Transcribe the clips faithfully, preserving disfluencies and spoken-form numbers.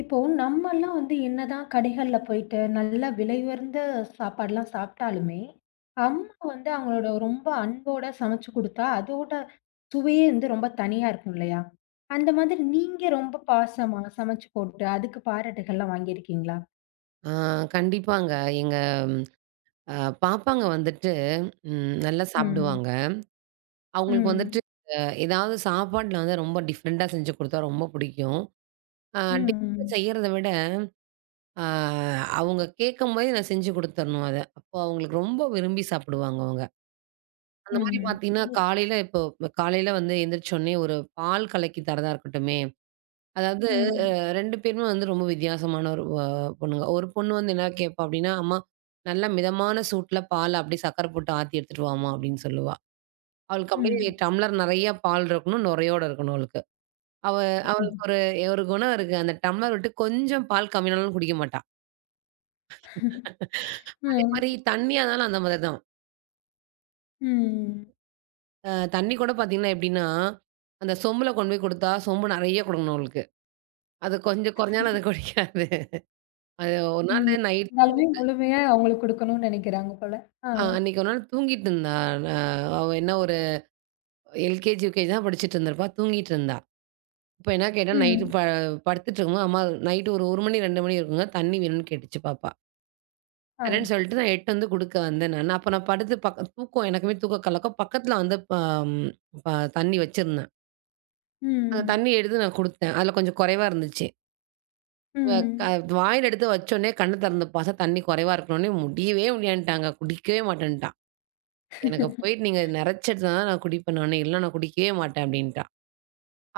இப்போ நம்மல்லாம் வந்து என்னதான் கடைகள்ல போயிட்டு நல்ல விலை உயர்ந்த சாப்பாடுலாம் சாப்பிட்டாலுமே, அம்மா வந்து அவங்களோட ரொம்ப அன்போட சமைச்சு குடுத்தா, அதோட சுவையே வந்து ரொம்ப தனியா இருக்கும் இல்லையா? அந்த மாதிரி நீங்க ரொம்ப பாசமா சமைச்சு போட்டு, அதுக்கு பாராட்டுகள்லாம் வாங்கியிருக்கீங்களா? ஆ கண்டிப்பாங்க. எங்க ம், அ பாப்பாங்க வந்துட்டு ம் நல்லா ம். சாப்பிடுவாங்க. அவங்களுக்கு ம். வந்துட்டு அ ஏதாவது சாப்பாட்ல வந்து ரொம்ப டிஃப்ரெண்ட்டா செஞ்சு குடுத்தா ரொம்ப பிடிக்கும். அ டிஃபன் ம். செய்யறத விட அ அவங்க கேட்கும்போதே நான் செஞ்சு குடுத்துரணும் அத. அப்போ அவங்களுக்கு ரொம்ப விரும்பி சாப்பிடுவாங்க அவங்க. ம். அந்த மாரி ம். பார்த்தீங்கன்னா, காலையில இப்போ காலையில வந்து எந்திரிச்ச உடனே ஒரு பால் கலக்கி தரதா இருக்கட்டுமே, அதாவது ரெண்டு பேருமே வந்து ரொம்ப வித்தியாசமான ஒரு அ பொண்ணுங்க. ஒரு பொண்ணு வந்து என்ன கேட்பா அப்டின்னா, "அம்மா நல்ல மிதமான சூட்ல பால் அப்டியே சர்க்கர போட்டு ஆத்தி எடுத்துட்டு வாம்மா" அப்டின்னு சொல்லுவா. அவளுக்கு அப்டியே ம். டம்ளர் நெறைய பால் இருக்கணும், நுரையோட இருக்கணும் அவளுக்கு. அவ அவளுக்கு ஒரு ஒரு குணம் இருக்கு. அந்த டம்ளர் விட்டு கொஞ்சம் பால் கம்மியானாலும் குடிக்க மாட்டா. ம். அதே ம். மாரி தண்ணியா இருந்தாலும் அந்த மாதிரி தான். ம். அ தண்ணி கூட பார்த்தீங்கன்னா எப்டின்னா, அந்த சொம்புல கொண்டு போய் குடுத்தா, சொம்பு நெறைய குடுக்கணும் அவளுக்கு. அது கொஞ்சம் கொறஞ்சாலும் அது குடிக்காது. அது ஒரு நாள் நைட் இருந்தாலுமே தூங்கி முழுமையா அவங்களுக்கு குடுக்கணும்னு நினைக்கிறாங்க போல. ஆ. அ அன்னைக்கு ஒரு நாள் தூங்கிட்டு இருந்தா. அ அவ என்ன ஒரு எல்கேஜி, யுகேஜி தான் படிச்சுட்டு இருந்திருப்பா. தூங்கிட்டு இருந்தா. இப்ப என்ன கேட்டா, நைட்டு ம். ப படுத்துட்டு இருக்கும்போது, அம்மா நைட்டு ஒரு 1 மணி, ரெண்டு மணி இருக்குங்க. தண்ணி வேணும்னு கேட்டுச்சு பாப்பா. ஆ. தரேன்னு சொல்லிட்டு நான் எட்டு வந்து குடுக்க வந்தேன் நானு. அப்ப நான் படுத்து பக்க தூக்கம் எனக்குமே தூக்க கலக்கம். பக்கத்துல வந்து ப ம் ப தண்ணி வச்சிருந்தேன். அந்த ம். தண்ணி எடுத்து நான் குடுத்தேன். அதுல கொஞ்சம் குறைவா இருந்துச்சு. இவ க ம். வாயில எடுத்து வச்சோனே கண்ணு திறந்து பார்த்தா தண்ணி குறைவா இருக்கனோனே முடியவே முடியான்ட்டாங்க. குடிக்கவே மாட்டேன்ட்டா. எனக்கு போயிட்டு நீங்க நெறச்சு எடுத்து தான் நான் குடிப்பேன் நானு. இல்ல நான் குடிக்கவே மாட்டேன் அப்டின்ட்டா.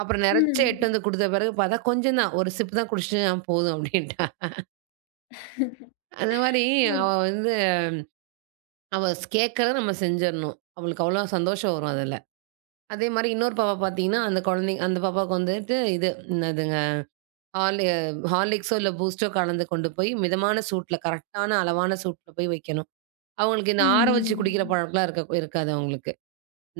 அப்புறம் நெறைச்சா எட்டு ம். வந்து குடுத்த பிறகு பார்த்தா, கொஞ்சம் தான். ஒரு சிப் தான் குடிச்சுட்டு "ஆ போதும்" அப்படின்ட்டா. அந்த மாரி ஒரு அவ வந்து அவ ஸ் கேட்கறத நம்ம செஞ்சிரணும். அவளுக்கு அவ்வளோ சந்தோஷம் வரும் அதுல. அதே மாரி இன்னொரு பாப்பா பார்த்தீங்கன்னா, அந்த குழந்தை அந்த பாப்பாவுக்கு வந்துட்டு இது என்னதுங்க ஹார்லி ஹார்லிக்ஸோ இல்ல பூஸ்ட்டோ கலந்து கொண்டு போய் மிதமான சூட்ல கரெக்டான அளவான சூட்ல போய் வைக்கணும். அவங்களுக்கு இந்த ஆற வச்சு குடிக்கிற ம். பழக்கம்லாம் இருக்க இருக்காது அவங்களுக்கு.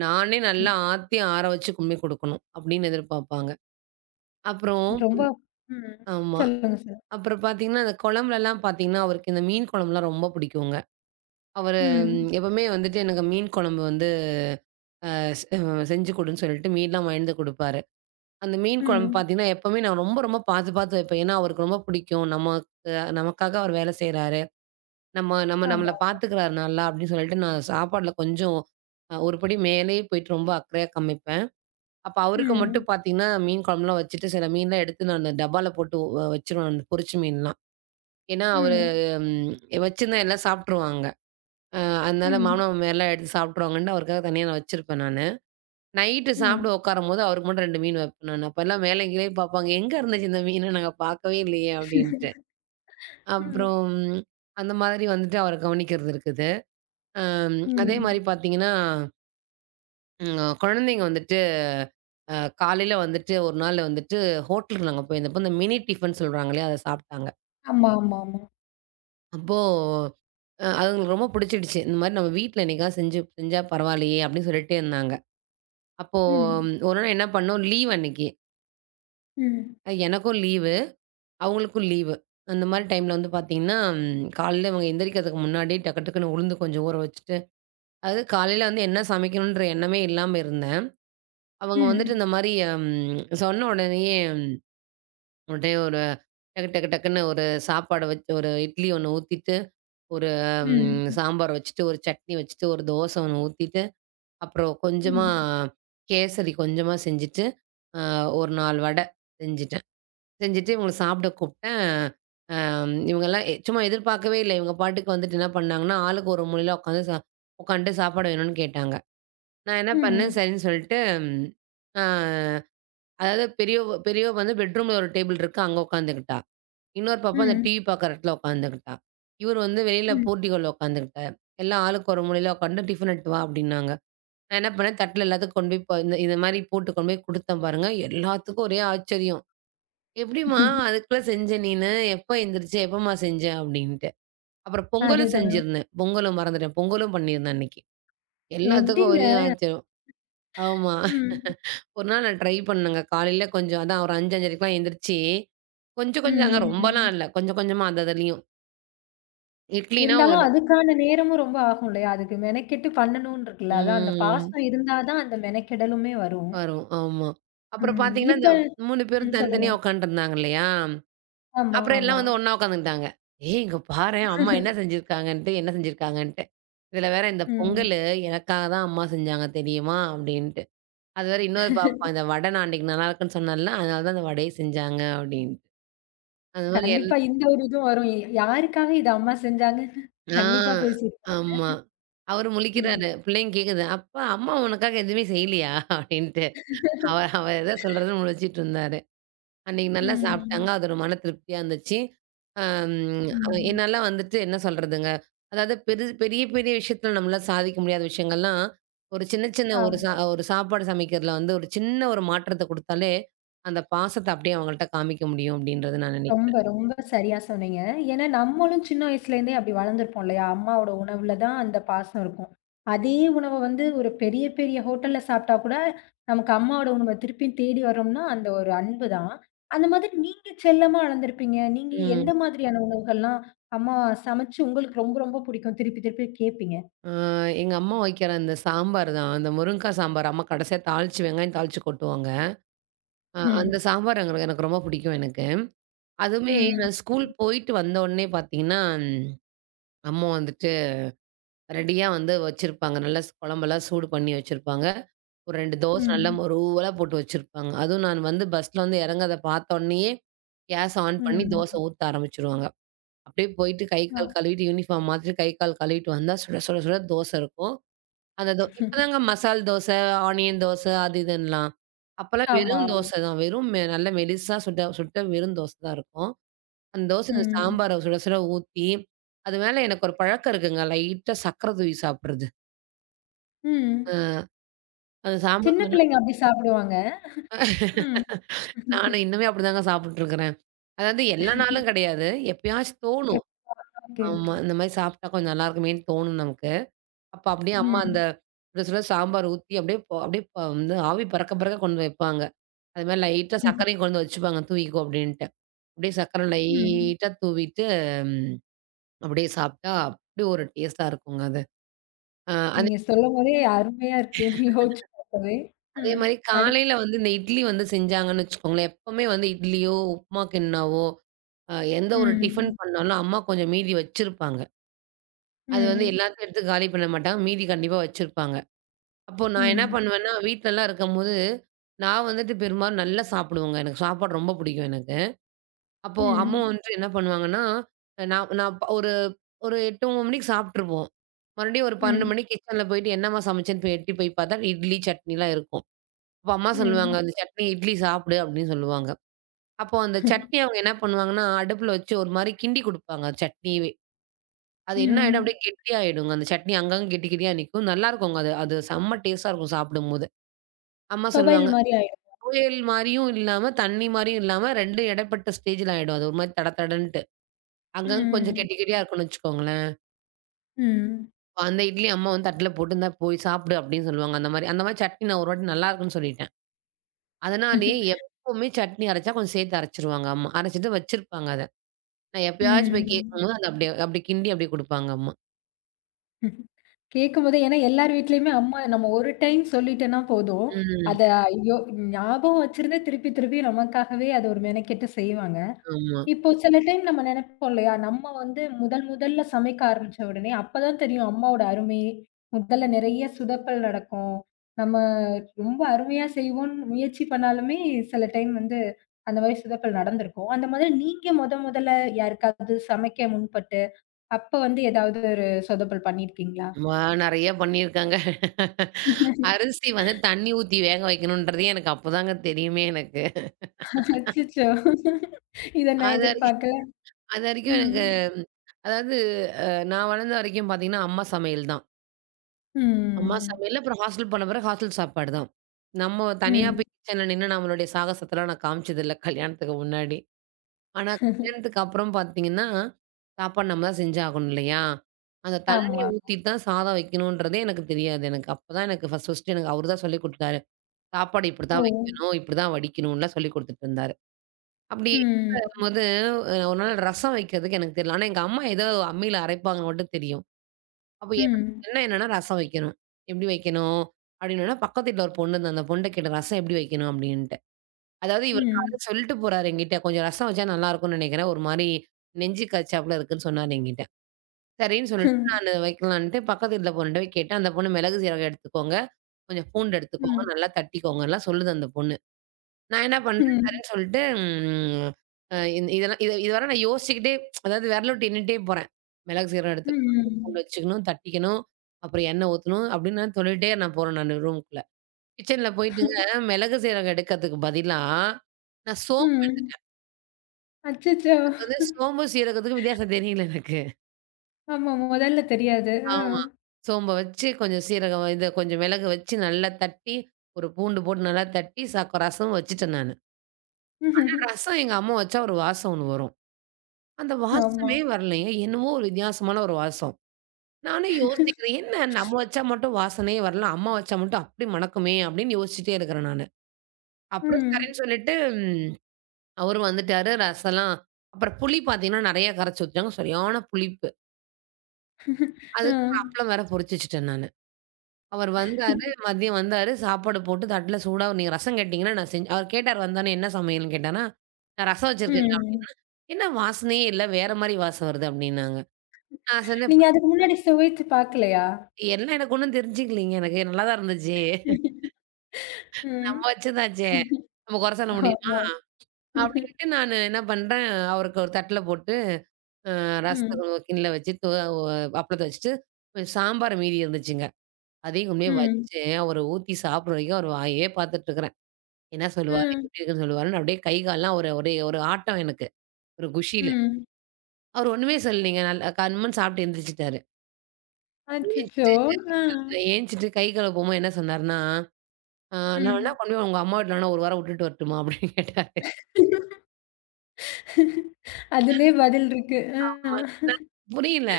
நானே நல்லா ஆத்தி ஆற வச்சு கும்மி குடுக்கணும் அப்படின்னு எதிர்பார்ப்பாங்க. அப்புறம் ரொம்ப ம். ஆமா. சொல்லுங்க சார். அப்புறம் பார்த்தீங்கன்னா, அந்த குழம்புலலாம் பார்த்தீங்கன்னா, அவருக்கு இந்த மீன் குழம்புலாம் ரொம்ப பிடிக்குங்க. அவரு ம். எப்பவுமே வந்துட்டு எனக்கு மீன் குழம்பு வந்து ஸ் அஹ் செஞ்சு குடுன்னு சொல்லிட்டு மீன்லாம் வாங்கிட்டு வந்து குடுப்பாரு. அந்த மீன் குழம்பு ம். பார்த்தீங்கன்னா, எப்பவுமே நான் ரொம்ப, ரொம்ப பார்த்து, பார்த்து வைப்பேன். ஏன்னா, அவருக்கு ரொம்ப பிடிக்கும். நமக்கு நமக்காக அவர் வேலை செய்றாரு. நம்ம நம்ம நம்மள ஆமா. பார்த்துக்கிறாரு நல்லா அப்படின்னு சொல்லிட்டு நான் சாப்பாடுல கொஞ்சம் அ ஒரு படி மேலேயே போயிட்டு ரொம்ப அக்கறையா காமிப்பேன். அப்ப அவருக்கு ம். மட்டும் பார்த்தீங்கன்னா, மீன் குழம்புலாம் வச்சுட்டு சில மீன்லாம் எடுத்து நான் டப்பால போட்டு வ வச்சுருவேன் அந்த பொரிச்ச மீன்லாம். ஏன்னா, அவரு ம். ம் வச்சிருந்தா எல்லாம் சாப்ட்டுருவாங்க. அ அதனால ம். மாமனார், மாமியார்லாம் எடுத்து சாப்ட்டுருவாங்கன்ட்டு அவருக்காக தனியா நான் வச்சிருப்பேன் நானு. நைட்டு சாப்பிட ம். உட்காரும்போது அவருக்கு மட்டும் ரெண்டு மீன் வைப்பேன் நானு. அப்பலாம் மேலே கீழயே பார்ப்பாங்க, "எங்க இருந்துச்சு இந்த மீனு? நாங்க பார்க்கவே இல்லையே!" அப்டின்ட்டு. ம். அப்புறம் அந்த மாதிரி வந்துட்டு அவர கவனிக்கிறது இருக்குது. அம் அதே மாரி ம். பார்த்தீங்கன்னா, ம் குழந்தைங்க வந்துட்டு அ காலையில வந்துட்டு ஒரு நாள் வந்துட்டு ஹோட்டலுக்கு நாங்க போயிருந்தப்போ, இந்த மினி டிஃபன் சொல்றாங்க இல்லையா? அத சாப்ட்டாங்க. ஆமா, ஆமா, ஆமா. அப்போ அ அது அவங்களுக்கு ரொம்ப பிடிச்சிடுச்சு. இந்த மாரி நம்ம வீட்ல என்னைக்காவது செஞ்சு செஞ்சா பரவாயில்லையே! அப்படின்னு சொல்லிட்டே இருந்தாங்க. அப்போ ம். ம், ஒரு நாள் என்ன பண்ணோம், லீவ் அன்னைக்கு. ம். அஹ் எனக்கும் லீவு, அவங்களுக்கும் லீவு. அந்த மாரி டைம்ல வந்து பார்த்தீங்கன்னா, காலையில இவங்க எந்திரிக்கிறதுக்கு முன்னாடி டக்கு டக்குன்னு உளுந்து கொஞ்சம் ஊற வச்சுட்டு, அதாவது காலையில வந்து என்ன சமைக்கணுன்ற எண்ணமே இல்லாம இருந்தேன். அவங்க வந்துட்டு ம். இந்த மாரி ம் சொன்ன உடனேயே ம், உடனே ஒரு டக்கு டக்கு டக்குன்னு ஒரு சாப்பாடு வச்சு ஒரு இட்லி ஒண்ணு ஊத்திட்டு, ஒரு ம் ம். சாம்பார் வச்சுட்டு, ஒரு சட்னி வச்சுட்டு, ஒரு தோசை ஒண்ணு ஊத்திட்டு அப்புறம் கொஞ்சமா ம். கேசரி கொஞ்சமா செஞ்சுட்டு, அ ஒரு நான்கு வடை செஞ்சுட்டேன். செஞ்சுட்டு இவங்கள சாப்பிட கூப்ட்டேன். அம் இவங்கலாம் எ சும்மா எதிர்பார்க்கவே இல்ல. இவங்க பாட்டுக்கு வந்துட்டு என்ன பண்ணாங்கன்னா, ஆளுக்கு ஒரு மூலையில உட்காந்து சா உட்காந்துட்டு சாப்பாடு வேணும்னு கேட்டாங்க. நான் என்ன பண்ணேன், ம். சரின்னு சொல்லிட்டு, அ அதாவது பெரியவ பெரியவ வந்து பெட்ரூம்ல ஒரு டேபிள் இருக்கு. அங்க உட்காந்துக்கிட்டா. இன்னொரு பாப்பா அந்த ம். டிவி பார்க்குற இடத்துல உட்காந்துக்கிட்டா. இவரு வந்து வெளியில ம். போர்டிகோல உட்காந்துக்கிட்டாரு. எல்லாம் ஆளுக்கு ஒரு மூலையில உட்காந்து "டிஃபன் எடுத்துட்டு வா" அப்டின்னாங்க. நான் என்ன பண்ணேன், தட்ல எல்லாத்துக்கும் கொண்டு போய் ப இந்த இந்த மாரி போட்டு கொண்டு போய் குடுத்தேன் பாருங்க. எல்லாத்துக்கும் ஒரே ஆச்சரியம். "எப்டிம்மா அதுக்குள்ள செஞ்ச நீனு? எப்ப எந்திரிச்ச? எப்பம்மா செஞ்ச?" அப்டின்ட்டு. அப்புறம் பொங்கலும் அதுதான். செஞ்சிருந்தேன். பொங்கலும் மறந்துட்டேன். பொங்கலும் பண்ணியிருந்தேன் அன்னைக்கு. எல்லாத்துக்கும் எப்படிங்க? ஒரே ஆச்சரியம். ஆமா. ம். ஒரு நாள் நான் ட்ரை பண்ணேங்க. காலையில கொஞ்சம் அதான் ஒரு அஞ்சு, 5:30க்குலாம் எந்திரிச்சு, கொஞ்சம் கொஞ்சம்ங்க ரொம்பலாம் ம். இல்ல. கொஞ்சம் கொஞ்சமா அந்த அதுலயும். இட்லினா ஒரு இருந்தாலும் அதுக்கான நேரமும் ரொம்ப ஆகும் இல்லையா? அதுக்கு மெனக்கெட்டு பண்ணணும்னு இருக்குல்ல. அதான் அந்த ம். பாசம் இருந்தா தான் அந்த மெனக்கெடலுமே வரும். வரும். ஆமா. அப்புறம் ம். பாத்தீங்கன்னா, இந்த இப்ப மூணு ம். பேரும் சொல்லுங்க. தனித்தனியா உட்காந்துருந்தாங்க இல்லையா? ஆமா, அப்புறம் எல்லாம் ஆமா. வந்து ஒண்ணா உட்காந்துக்கிட்டாங்க. "ஏய் இங்க பாரேன் அம்மா என்ன செஞ்சிருக்காங்கன்ட்டு, என்ன செஞ்சிருக்காங்கன்ட்டு. இதுல வேற இந்த ம். பொங்கலு எனக்காக தான் அம்மா செஞ்சாங்க தெரியுமா?" அப்டின்ட்டு. அது வேற இன்னொரு பாப்பா இந்த வடை நான் அன்னைக்கு நல்லா இருக்குன்னு சொன்னேன்ல, அதனால தான் அந்த வடைய செஞ்சாங்க அப்டின்ட்டு. அந்த மாரி எல் கண்டிப்பா இந்த ஒரு இதுவும் வரும். எ யாருக்காக இது அம்மா செஞ்சாங்கன்னு ஆ கண்டிப்பா பேசியிருப்போம். ஆமா. அவரு ம். முழிக்கிறாரு. பிள்ளைங்க கேக்குது, "அப்பா அம்மா உனக்காக எதுவுமே செய்யலையா?" அப்டின்ட்டு. அவ அவ ஏதோ சொல்றதுன்னு முழிச்சிட்டு இருந்தாரு. அன்னைக்கு நல்லா சாப்பிட்டாங்க. ம். அது ஒரு மன திருப்தியா இருந்துச்சு. அம் ம். என்னல்லாம் வந்துட்டு என்ன சொல்றதுங்க? அதாவது பெரு பெரிய, பெரிய விஷயத்துல நம்மளால சாதிக்க முடியாத விஷயங்கள்லாம், ஒரு சின்ன, சின்ன ஒரு சா ஆமா. ஒரு சாப்பாடு சமைக்கிறதுல வந்து ஒரு சின்ன ஒரு மாற்றத்த குடுத்தாலே, அந்த பாசத்த அப்படியே அவங்கள்ட்ட காமிக்க முடியும் அப்படின்றத நான் ரொம்ப, நினைக்கிறேன். ரொம்ப சரியா சொன்னீங்க. ஏன்னா நம்மளும் சின்ன வயசுலேருந்தே அப்படி வளர்ந்துருப்போம் இல்லையா? அம்மாவோட உணவுல தான் அந்த பாசம் இருக்கும். அதே உணவ வந்து ஒரு பெரிய, பெரிய ஹோட்டல்ல சாப்பிட்டா கூட, நமக்கு அம்மாவோட உணவ திருப்பியும் தேடி வர்றோம்னா, அந்த ஒரு அன்பு தான். அந்த மாதிரி நீங்க செல்லமா வளர்ந்துருப்பீங்க. நீங்க ம். எந்த மாதிரியான உணவுகள்லாம் அம்மா சமைச்சு உங்களுக்கு ரொம்ப, ரொம்ப புடிக்கும்? திருப்பி, திருப்பி கேட்பீங்க? அ எங்க அம்மா வைக்கிற அந்த சாம்பார் தான். அந்த முருங்கா சாம்பார் அம்மா கடைசியா தாளிச்சு வெங்காயம் தாளிச்சு கொட்டுவாங்க. அ அந்த ம். சாம்பார் எங்களுக்கு எனக்கு ரொம்ப பிடிக்கும் எனக்கு. அதுவுமே ம். நான் ஸ்கூல் போயிட்டு வந்த உடனே பார்த்தீங்கன்னா, அம்மா வந்துட்டு ரெடியா வந்து வச்சிருப்பாங்க. நல்லா ஸ் குழம்பெல்லாம் சூடு பண்ணி வச்சிருப்பாங்க. ஒரு ரெண்டு தோசை நல்லா ம். மொருவலா போட்டு வச்சிருப்பாங்க. அதுவும் நான் வந்து பஸ்ல வந்து இறங்கறத பார்த்தோன்னயே, கேஸ் ஆன் பண்ணி ம். தோசை ஊத்த ஆரம்பிச்சுருவாங்க. அப்படியே போயிட்டு கை, ஆ. கால் கழுவிட்டு யூனிஃபார்ம் மாத்திட்டு கை, கால் கழுவிட்டு வந்தா சுட சுட சுட தோசை இருக்கும். அந்த தோ இப்பதாங்க மசால் தோசை, ஆனியன் தோசை அது இதுன்னுலாம். அப்பலாம் ஆமா. வெறும் தோசை தான். வெறும் மெ நல்ல மெலிசா சுட்ட சுட்ட வெறும் தோசை தான் இருக்கும். அந்த தோசை இந்த ம். சாம்பார சுட சுட ஊத்தி, அது மேல எனக்கு ஒரு பழக்கம் இருக்குங்க. லைட்டா சர்க்கரை தூவி சாப்பிடுறது. ம். அந்த சாம்பார் சின்ன மாதிரி பிள்ளைங்க அப்படி சாப்பிடுவாங்க. ம். நானும் இன்னுமே அப்படிதாங்க சாப்பிட்டுருக்கிறேன். அதாவது எல்லா நாளும் கிடையாது. எப்பயாச்சும் தோணும். ஓகே, ஆமா. ஓகே. இந்த மாதிரி சாப்பிட்டா கொஞ்சம் நல்லாயிருக்குமேன்னு தோணும் நமக்கு. அப்ப அப்படியே அம்மா அந்த ம். சுட சுட சாம்பார் ஊத்தி அப்படியே ப அப்படியே ப வந்து ஆவி பறக்க பறக்க கொண்டு வைப்பாங்க. அது மாதிரி லைட்டா சர்க்கரையும் கொண்டு வந்து வச்சுப்பாங்க தூவிக்கோ அப்படின்ட்டு. அப்படியே சர்க்கரை ம். லைட்டா தூவிட்டு ம் அப்படியே சாப்பிட்டா அப்படி ஒரு டேஸ்ட்டா இருக்குங்க அது. அ அது நீங்க சொல்லும்போதே அருமையா இருக்குன்னு யோசிச்சு பார்க்கவே. அதே ம். மாதிரி அடுத் காலையில வந்து இந்த இட்லி வந்து செஞ்சாங்கன்னு வச்சுக்கோங்களேன். எப்பவுமே வந்து இட்லியோ, உப்புமா கிண்ணாவோ அ எந்த ஒரு டிஃபன் ம். பண்ணாலும் அம்மா கொஞ்சம் மீதி வச்சிருப்பாங்க. அது வந்து ம். எல்லாத்தையும் எடுத்து காலி பண்ண மாட்டாங்க. மீதி கண்டிப்பா வச்சிருப்பாங்க. அப்போ நான் என்ன ம். பண்ணுவேன்னா, வீட்லலாம் இருக்கும்போது, நான் வந்துட்டு பெரும்பாலும் நல்லா சாப்பிடுவேங்க. எனக்கு சாப்பாடு ரொம்ப பிடிக்கும் எனக்கு. அப்போ அம்மா ம். வந்துட்டு என்ன பண்ணுவாங்கன்னா, நான் நான் ப- ஒரு ஒரு எட்டு, ஒன்பது மணிக்கு சாப்பிட்டுருப்போம். மறுபடியும் ஒரு பன்னிரண்டு ம். மணிக்கு கிச்சன்ல போயிட்டு என்னம்மா சமைச்சேன்னு போய் எட்டி போய் பார்த்தா, இட்லி, சட்னிலாம் இருக்கும். அப்போ அம்மா சொல்லுவாங்க, ம். "அந்த சட்னி, இட்லி சாப்பிடு" அப்படின்னு சொல்லுவாங்க. அப்போ அந்த சட்னி அவங்க என்ன பண்ணுவாங்கன்னா, அடுப்புல வச்சு ஒரு மாரி கிண்டி குடுப்பாங்க சட்னியவே. அது என்ன ஆயிடும் ம். அப்படியே கெட்டியாயிடுங்க. அந்த சட்னி அங்கங்க கெட்டி கெட்டியா நிக்கும். நல்லாருக்குங்க அது. அது செம்ம டேஸ்ட்டா இருக்கும் சாப்பிடும்போது. அம்மா தொவையல் சொல்லுவாங்க, மாரி ஆயிடும். "துவையல் மாரியும் இல்லாம, தண்ணி மாரியும் இல்லாம 2ம் இடைப்பட்ட ஸ்டேஜ்ல ஆயிடும். அது ஒரு மாரி தட தடன்ட்டு. அங்கங்க கொஞ்சம் ம். கெட்டி கெட்டியா இருக்கும்னு வச்சுக்கோங்களேன்." ம். அந்த இட்லி அம்மா வந்து தட்டுல போட்டு, "இந்தா போய் சாப்பிடு" அப்படின்னு சொல்லுவாங்க. அந்த மாரி அந்த மாரி சட்னி நான் ஒரு வாட்டி நல்லாருக்குன்னு சொல்லிட்டேன். அதனாலேயே எப்பவுமே சட்னி அரைச்சா கொஞ்சம் சேர்த்து அரைச்சுருவாங்க அம்மா. அரைச்சுட்டு வச்சிருப்பாங்க அத. நான் எப்பயாச்சும் போய் ம். கேட்கும்போது அத அப்படியே அப்படி கிண்டி அப்படியே குடுப்பாங்க அம்மா. கேட்கும்போதே ஏன்னா எல்லார் வீட்லயுமே அம்மா நம்ம ஒரு டைம் சொல்லிட்டோன்னா போதும். ம். அத ஐயோ! ஞாபகம் வச்சிருந்தே திருப்பி திருப்பி நமக்காகவே அத ஒரு மெனக்கெட்டு செய்வாங்க. ஆமா. இப்போ சில டைம் நம்ம நெனைப்போம் இல்லையா? நம்ம வந்து முதல் முதல்ல சமைக்க ஆரம்பிச்ச உடனே, அப்பதான் தெரியும் அம்மாவோட அருமை. முதல்ல நெறைய சுதப்பல் நடக்கும். நம்ம ரொம்ப அருமையா செய்வோம்ன்னு முயற்சி பண்ணாலுமே, சில டைம் வந்து அந்த மாரி சுதப்பல் நடந்திருக்கும். அந்த மாதிரி நீங்க மொத மொதல்ல யாருக்காவது சமைக்க முன்பட்டு, அப்ப வந்து ஏதாவது ஒரு சொதப்பல் பண்ணியிருக்கீங்களா? வா நெறைய பண்ணியிருக்காங்க. அரிசி வந்து தண்ணி ஊத்தி வேக வைக்கணும்ன்றதே எனக்கு அப்பதாங்க தெரியுமே எனக்கு. அச்சச்சோ! இத நான் அது வரைக்கும் எதிர்பார்க்கல. அது வரைக்கும் எனக்கு ம். அதாவது அ நான் வளர்ந்த வரைக்கும் பார்த்தீங்கன்னா, அம்மா சமையல் தான். அம்மா ம். சமையல் அப்புறம் ஹாஸ்டல் போன பிறகு ஹாஸ்டல் சாப்பாடு தான். நம்ம தனியா ம். போய் கிச்சன்ல நின்னு நம்மளுடைய சாகசத்தெல்லாம் நான் காமிச்சதில்ல கல்யாணத்துக்கு முன்னாடி. ஆனா கல்யாணத்துக்கு அப்புறம் பார்த்தீங்கன்னா, சாப்பாடு நம்ம தான் செஞ்சாகணும் இல்லையா? அந்த தண்ணி ஆமா. ஊத்தி தான் சாதம் வைக்கணும்ன்றதே எனக்கு தெரியாது எனக்கு. அப்பதான் எனக்கு ஃபர்ஸ்ட் ஃபர்ஸ்ட்டு எனக்கு அவரு தான் சொல்லிக் குடுத்தாரு. சாப்பாடு ஓ! இப்படிதான் வைக்கணும், இப்படிதான் வடிக்கணும்லாம் சொல்லிக் குடுத்துட்டு இருந்தாரு. அப்படி ம். இருக்கும்போது, அ ஒரு நாள் ரசம் வைக்கிறதுக்கு எனக்கு தெரியல. ஆனா எங்க அம்மா ஏதோ அம்மியில அரைப்பாங்கன்னு மட்டும் தெரியும். அப்ப எனக்கு ம். என்ன என்னன்னா ரசம் வைக்கணும். எப்படி வைக்கணும்? அப்படின்னோன பக்கத்து வீட்ல ஒரு பொண்ணு இருந்த அந்த பொண்ணுட்ட கேட்டேன். ரசம் எப்படி வைக்கணும்? அப்படின்ட்டு. அதாவது இவர் ம். காலைல சொல்லிட்டு போறாரு என்கிட்ட. கொஞ்சம் ரசம் வச்சா நல்லா இருக்கும்னு நெனைக்கிறேன். ஒரு மாரி நெஞ்சு கச்சாப்புல இருக்குன்னு சொன்னாரு என்கிட்ட. சரின்னு சொல்லிட்டு ம். நானு வைக்கலான்ட்டு பக்கத்து வீட்ல பொண்ணுட்ட போய் கேட்டேன். அந்த பொண்ணு மிளகு, சீரகம் எடுத்துக்கோங்க. கொஞ்சம் பூண்டு எடுத்துக்கோங்க. ம். நல்லா தட்டிக்கோங்க எல்லாம் சொல்லுது அந்த பொண்ணு. நான் என்ன பண்றேன், ம். சரின்னு சொல்லிட்டு ம் அ இந் இதெல்லாம் இத இதுவர நான் யோசிச்சுக்கிட்டே அதாவது விரல விட்டு எண்ணிட்டே போறேன். மிளகு, சீரகம் எடுத்துக்கணும், ம். பூண்டு வச்சுக்கணும், தட்டிக்கணும், அப்புறம் எண்ணெய் ஊத்தணும் அப்படின்னு நான் சொல்லிட்டே நான் போறேன் நானு ரூமுக்குள்ள. கிச்சன்ல போயிட்டுங்க மிளகு, சீரகம் எடுக்கிறதுக்கு பதிலா, நான் சோம்பு ம். அச்சச்சோ! வந்து சோம்பு, சீரகத்துக்கும் வித்தியாசம் தெரியல எனக்கு. ஆமா. முதல்ல தெரியாது. ஆ. ஆமா. சோம்ப வச்சு கொஞ்சம் சீரகம் இத கொஞ்சம் மிளகு வச்சு நல்லா தட்டி, ஒரு பூண்டு போட்டு நல்லா தட்டி ச ரசம் வச்சுட்டேன் நானு. ரசம் எங்க அம்மா வச்சா ஒரு வாசம் ஒண்ணு வரும். அந்த ஆமா. வாசமே வரலைங்க. என்னமோ ஒரு வித்தியாசமான ஒரு வாசம். நானே யோசிக்கிறேன். என்ன நம்ம வச்சா மட்டும் வாசனையே வரல. அம்மா வச்சா மட்டும் அப்படி மணக்குமே! அப்படின்னு யோசிச்சுட்டே இருக்கிறேன் நானு. அப்புறம் ம். சரின்னு சொல்லிட்டு ம் அவரு வந்துட்டாரு. ரசம்லாம் அப்புறம் புளி பார்த்தீங்கன்னா, நெறைய கரைச்சு ஊத்திட்டாங்க. சரியான புளிப்பு. அதுக்கு ஒரு ஆ. அப்பளம் வேற பொரிச்சு வச்சுட்டேன் நானு. அவர் வந்தாரு, மதியம் வந்தாரு. சாப்பாடு போட்டு தட்டுல சூடா நீங்க ரசம் கேட்டீங்கன்னா, நான் செஞ்சு அவர் கேட்டாரு வந்தோனே என்ன சமையல்ன்னு கேட்டானா, நான் ரசம் வச்சிருக்கேங்க ம். அப்படின்னா, என்ன வாசனையே இல்ல. வேற மாரி வாசம் வருது அப்படின்னாங்க. நான் சொன்னேன் நீங்க அதுக்கு முன்னாடி சுவைச்சு பார்க்கலையா? எல்லாம் எனக்கு ஒண்ணும் தெரிஞ்சுக்கலீங்க. எனக்கு நல்லா தான் இருந்துச்சு. நம்ம ம். வச்சதாச்சே! நம்ம குறை சொல்ல முடியுமா? ஆமா. அப்டின்ட்டு நானு என்ன பண்றேன், அவருக்கு ஒரு தட்ல போட்டு, அ ம். ரசத்த கிண்ணல வச்சு, தோ ஒ அப்பளத்த வச்சுட்டு, கொஞ்சம் சாம்பார் மீதி இருந்துச்சுங்க. அதையும் கொண்டுபோய் ம். வச்சு, அவரு ஊத்தி சாப்பிடுற வரைக்கும் அவர் வாயே பார்த்துட்டு இருக்கிறேன். என்ன சொல்லுவாரு? ம். எப்டி இருக்குன்னு சொல்லுவாருன்னு அப்டியே கை கால்லாம் ஒரு ஒரே ஒரு ஆட்டம் எனக்கு. ஒரு குஷியில. ம். அவரு ஒண்ணுமே சொல்லலீங்க. நல்லா கம்முன்னு சாப்பிட்டு எந்திரிச்சுட்டாரு. அச்சச்சோ! ஆ. எந்திரிச்சுட்டு, எந்திரிச்சுட்டு கை கழுவ போம்போது என்ன சொன்னாருன்னா ஆ நான் வேணா ம். கொண்டு போய் உங்க அம்மா வீட்ல வேணா ஒரு வாரம் விட்டுட்டு வரட்டுமா? அப்படின்னு கேட்டாரு. அதுலயே பதில் இருக்கு. ஆ. புரியல.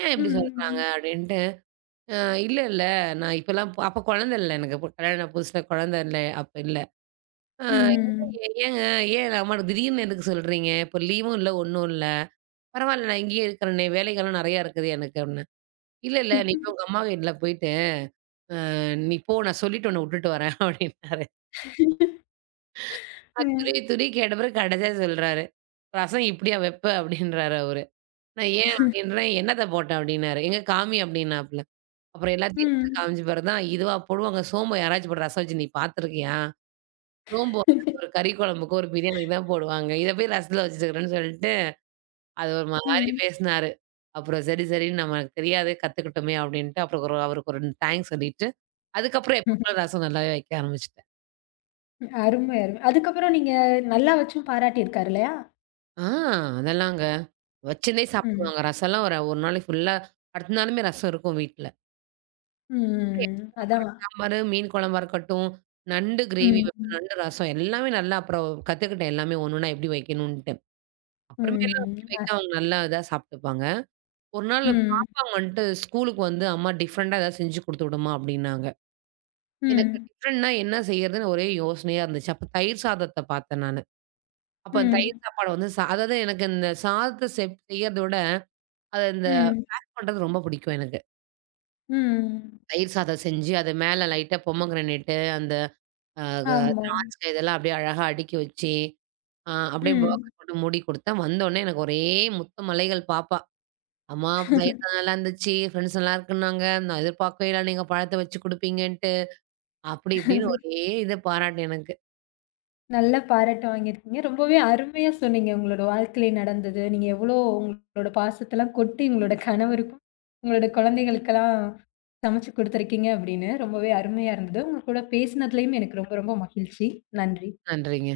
ஏன் இப்படி சொல்றாங்க? ம். அப்படின்ட்டு. அ இல்ல, இல்ல. நான் இப்பலாம் ப அப்ப குழந்த இல்ல எனக்கு. அப்ப கல்யாண புதுசுல குழந்த இல்ல. அப்ப இல்ல. ஆ ம். ஏங்க ஏன் நான் அம்மா திடீர்னு எதுக்கு சொல்றீங்க? இப்ப லீவும் இல்ல, ஒண்ணும் இல்ல. பரவாயில்ல நான் இங்கேயே இருக்கிறேனே. வேலைகள்லாம் நெறையா இருக்குது எனக்கு அப்படின்னேன். இல்ல, இல்ல. நீ போய் உங்க அம்மா வீட்ல போயிட்டு நீ போ நான் சொல்லிட்டு உன்ன விட்டுட்டு வரேன் அப்படின்னாரு. நான் ம். துருவி துருவி கேட்ட பிறகு கடைசியா சொல்றாரு. ரசம் இப்படியா வைப்ப? அப்படின்றாரு அவரு. நான் ஏன் அப்படின்றேன், "என்னத்த போட்ட?" அப்படின்னாரு. "எங்க காமி" அப்படின்னாப்புல. அப்புறம் எல்லாத்தையும் எடுத்து ம். காமிச்ச பிறகு தான், இதுவா போடுவாங்க சோம்பு யாராச்சும் போட்டு ரசம் வச்சு நீ பார்த்துருக்கியா? சோம்பு வந்து ஒரு கறி குழம்புக்கு, ஒரு பிரியாணிக்கு தான் போடுவாங்க. இத போய் ரசத்துல வச்சுருக்கிறேன்னு சொல்லிட்டு, அது ஒரு மாரி பேசினாரு. அப்புறம் சரி, சரின்னு நமக்கு தெரியாது கத்துக்கிட்டோமே அப்படின்ட்டு, அப்புறம் ஒரு அவருக்கு ஒரு தேங்க்ஸ் சொல்லிட்டு, அதுக்கப்புறம் எப்ப ம். போல ரசம் நல்லாவே வைக்க ஆரம்பிச்சுட்டேன். அருமை, அருமை. அதுக்கப்புறம் நீங்க நல்லா வச்சும் பாராட்டியிருக்காரு இல்லையா? ஆ அதெல்லாங்க. வச்சுருந்தே ம். சாப்பிடுவாங்க. ரசம்லாம் ஒரு ஒரு நாளைக்கு ஃபுல்லா அடுத்த நாளுமே ரசம் இருக்கும் வீட்ல. ம். சாப்பாடு, அதான். சாம்பாரு, மீன் குழம்பா இருக்கட்டும், நண்டு கிரேவி வைப்பேன், ம். நண்டு ரசம் எல்லாமே நல்லா அப்புறம் கத்துக்கிட்டேன் எல்லாமே ஒன்னொன்னா எப்படி வைக்கணுன்ட்டு. அப்புறமேலாம் ம். வைக்க அ. வைக்க அவங்க நல்லா இதா சாப்ட்டுப்பாங்க. ஒரு நாள் ம். பாப்பா வந்துட்டு ஸ்கூலுக்கு வந்து அம்மா டிஃபரண்டா ஏதாவது செஞ்சு குடுத்துவிடுமா அப்டின்னாங்க. எனக்கு ம். டிஃபரண்ட்னா என்ன செய்யறதுன்னு ஒரே யோசனையா இருந்துச்சு. அப்ப தயிர் சாதத்த பார்த்தேன் நானு. அப்ப அந்த ம். தயிர் சாப்பாடு வந்து சா அதாவது எனக்கு இந்த சாதத்த செப் செய்யறத விட அத இந்த ம். பண்றது ரொம்ப பிடிக்கும் எனக்கு. ம். தயிர் சாதம் செஞ்சு அது மேல லைட்டா பொமோகிரானேட்டு அந்த அ க ஆமா. திராட்சை இதெல்லாம் அப்படியே அழகா அடுக்கி வச்சு, அ அப்படியே ம். பாக்ஸ் போட்டு மூடி குடுத்தேன். வந்தோனே எனக்கு ஒரே முத்த மலைகள் பாப்பா. "அம்மா சைடில நல்லா இருந்துச்சு. ஃப்ரெண்ட்ஸ் நல்லா இருக்குன்னாங்க. நான் எதிர்பார்க்கவே இல்ல நீங்க பழத்த வச்சு குடுப்பீங்கன்ட்டு." அப்படி இப்படின்னு ஒரே இத பாராட்டு எனக்கு. நல்ல பாராட்டு வாங்கியிருக்கீங்க. ரொம்பவே அருமையா சொன்னீங்க. உங்களோட வாழ்க்கையில நடந்தது. நீங்க எவ்வளோ உங்களோட பாசத்தலாம் கொட்டி உங்களோட கணவருக்கும், உங்களோட குழந்தைகளுக்கெல்லாம் சமைச்சு குடுத்துருக்கீங்க அப்படின்னு ரொம்பவே அருமையா இருந்தது. உங்க கூட பேசினதுலயும் எனக்கு ரொம்ப ரொம்ப மகிழ்ச்சி. நன்றி. நன்றிங்க.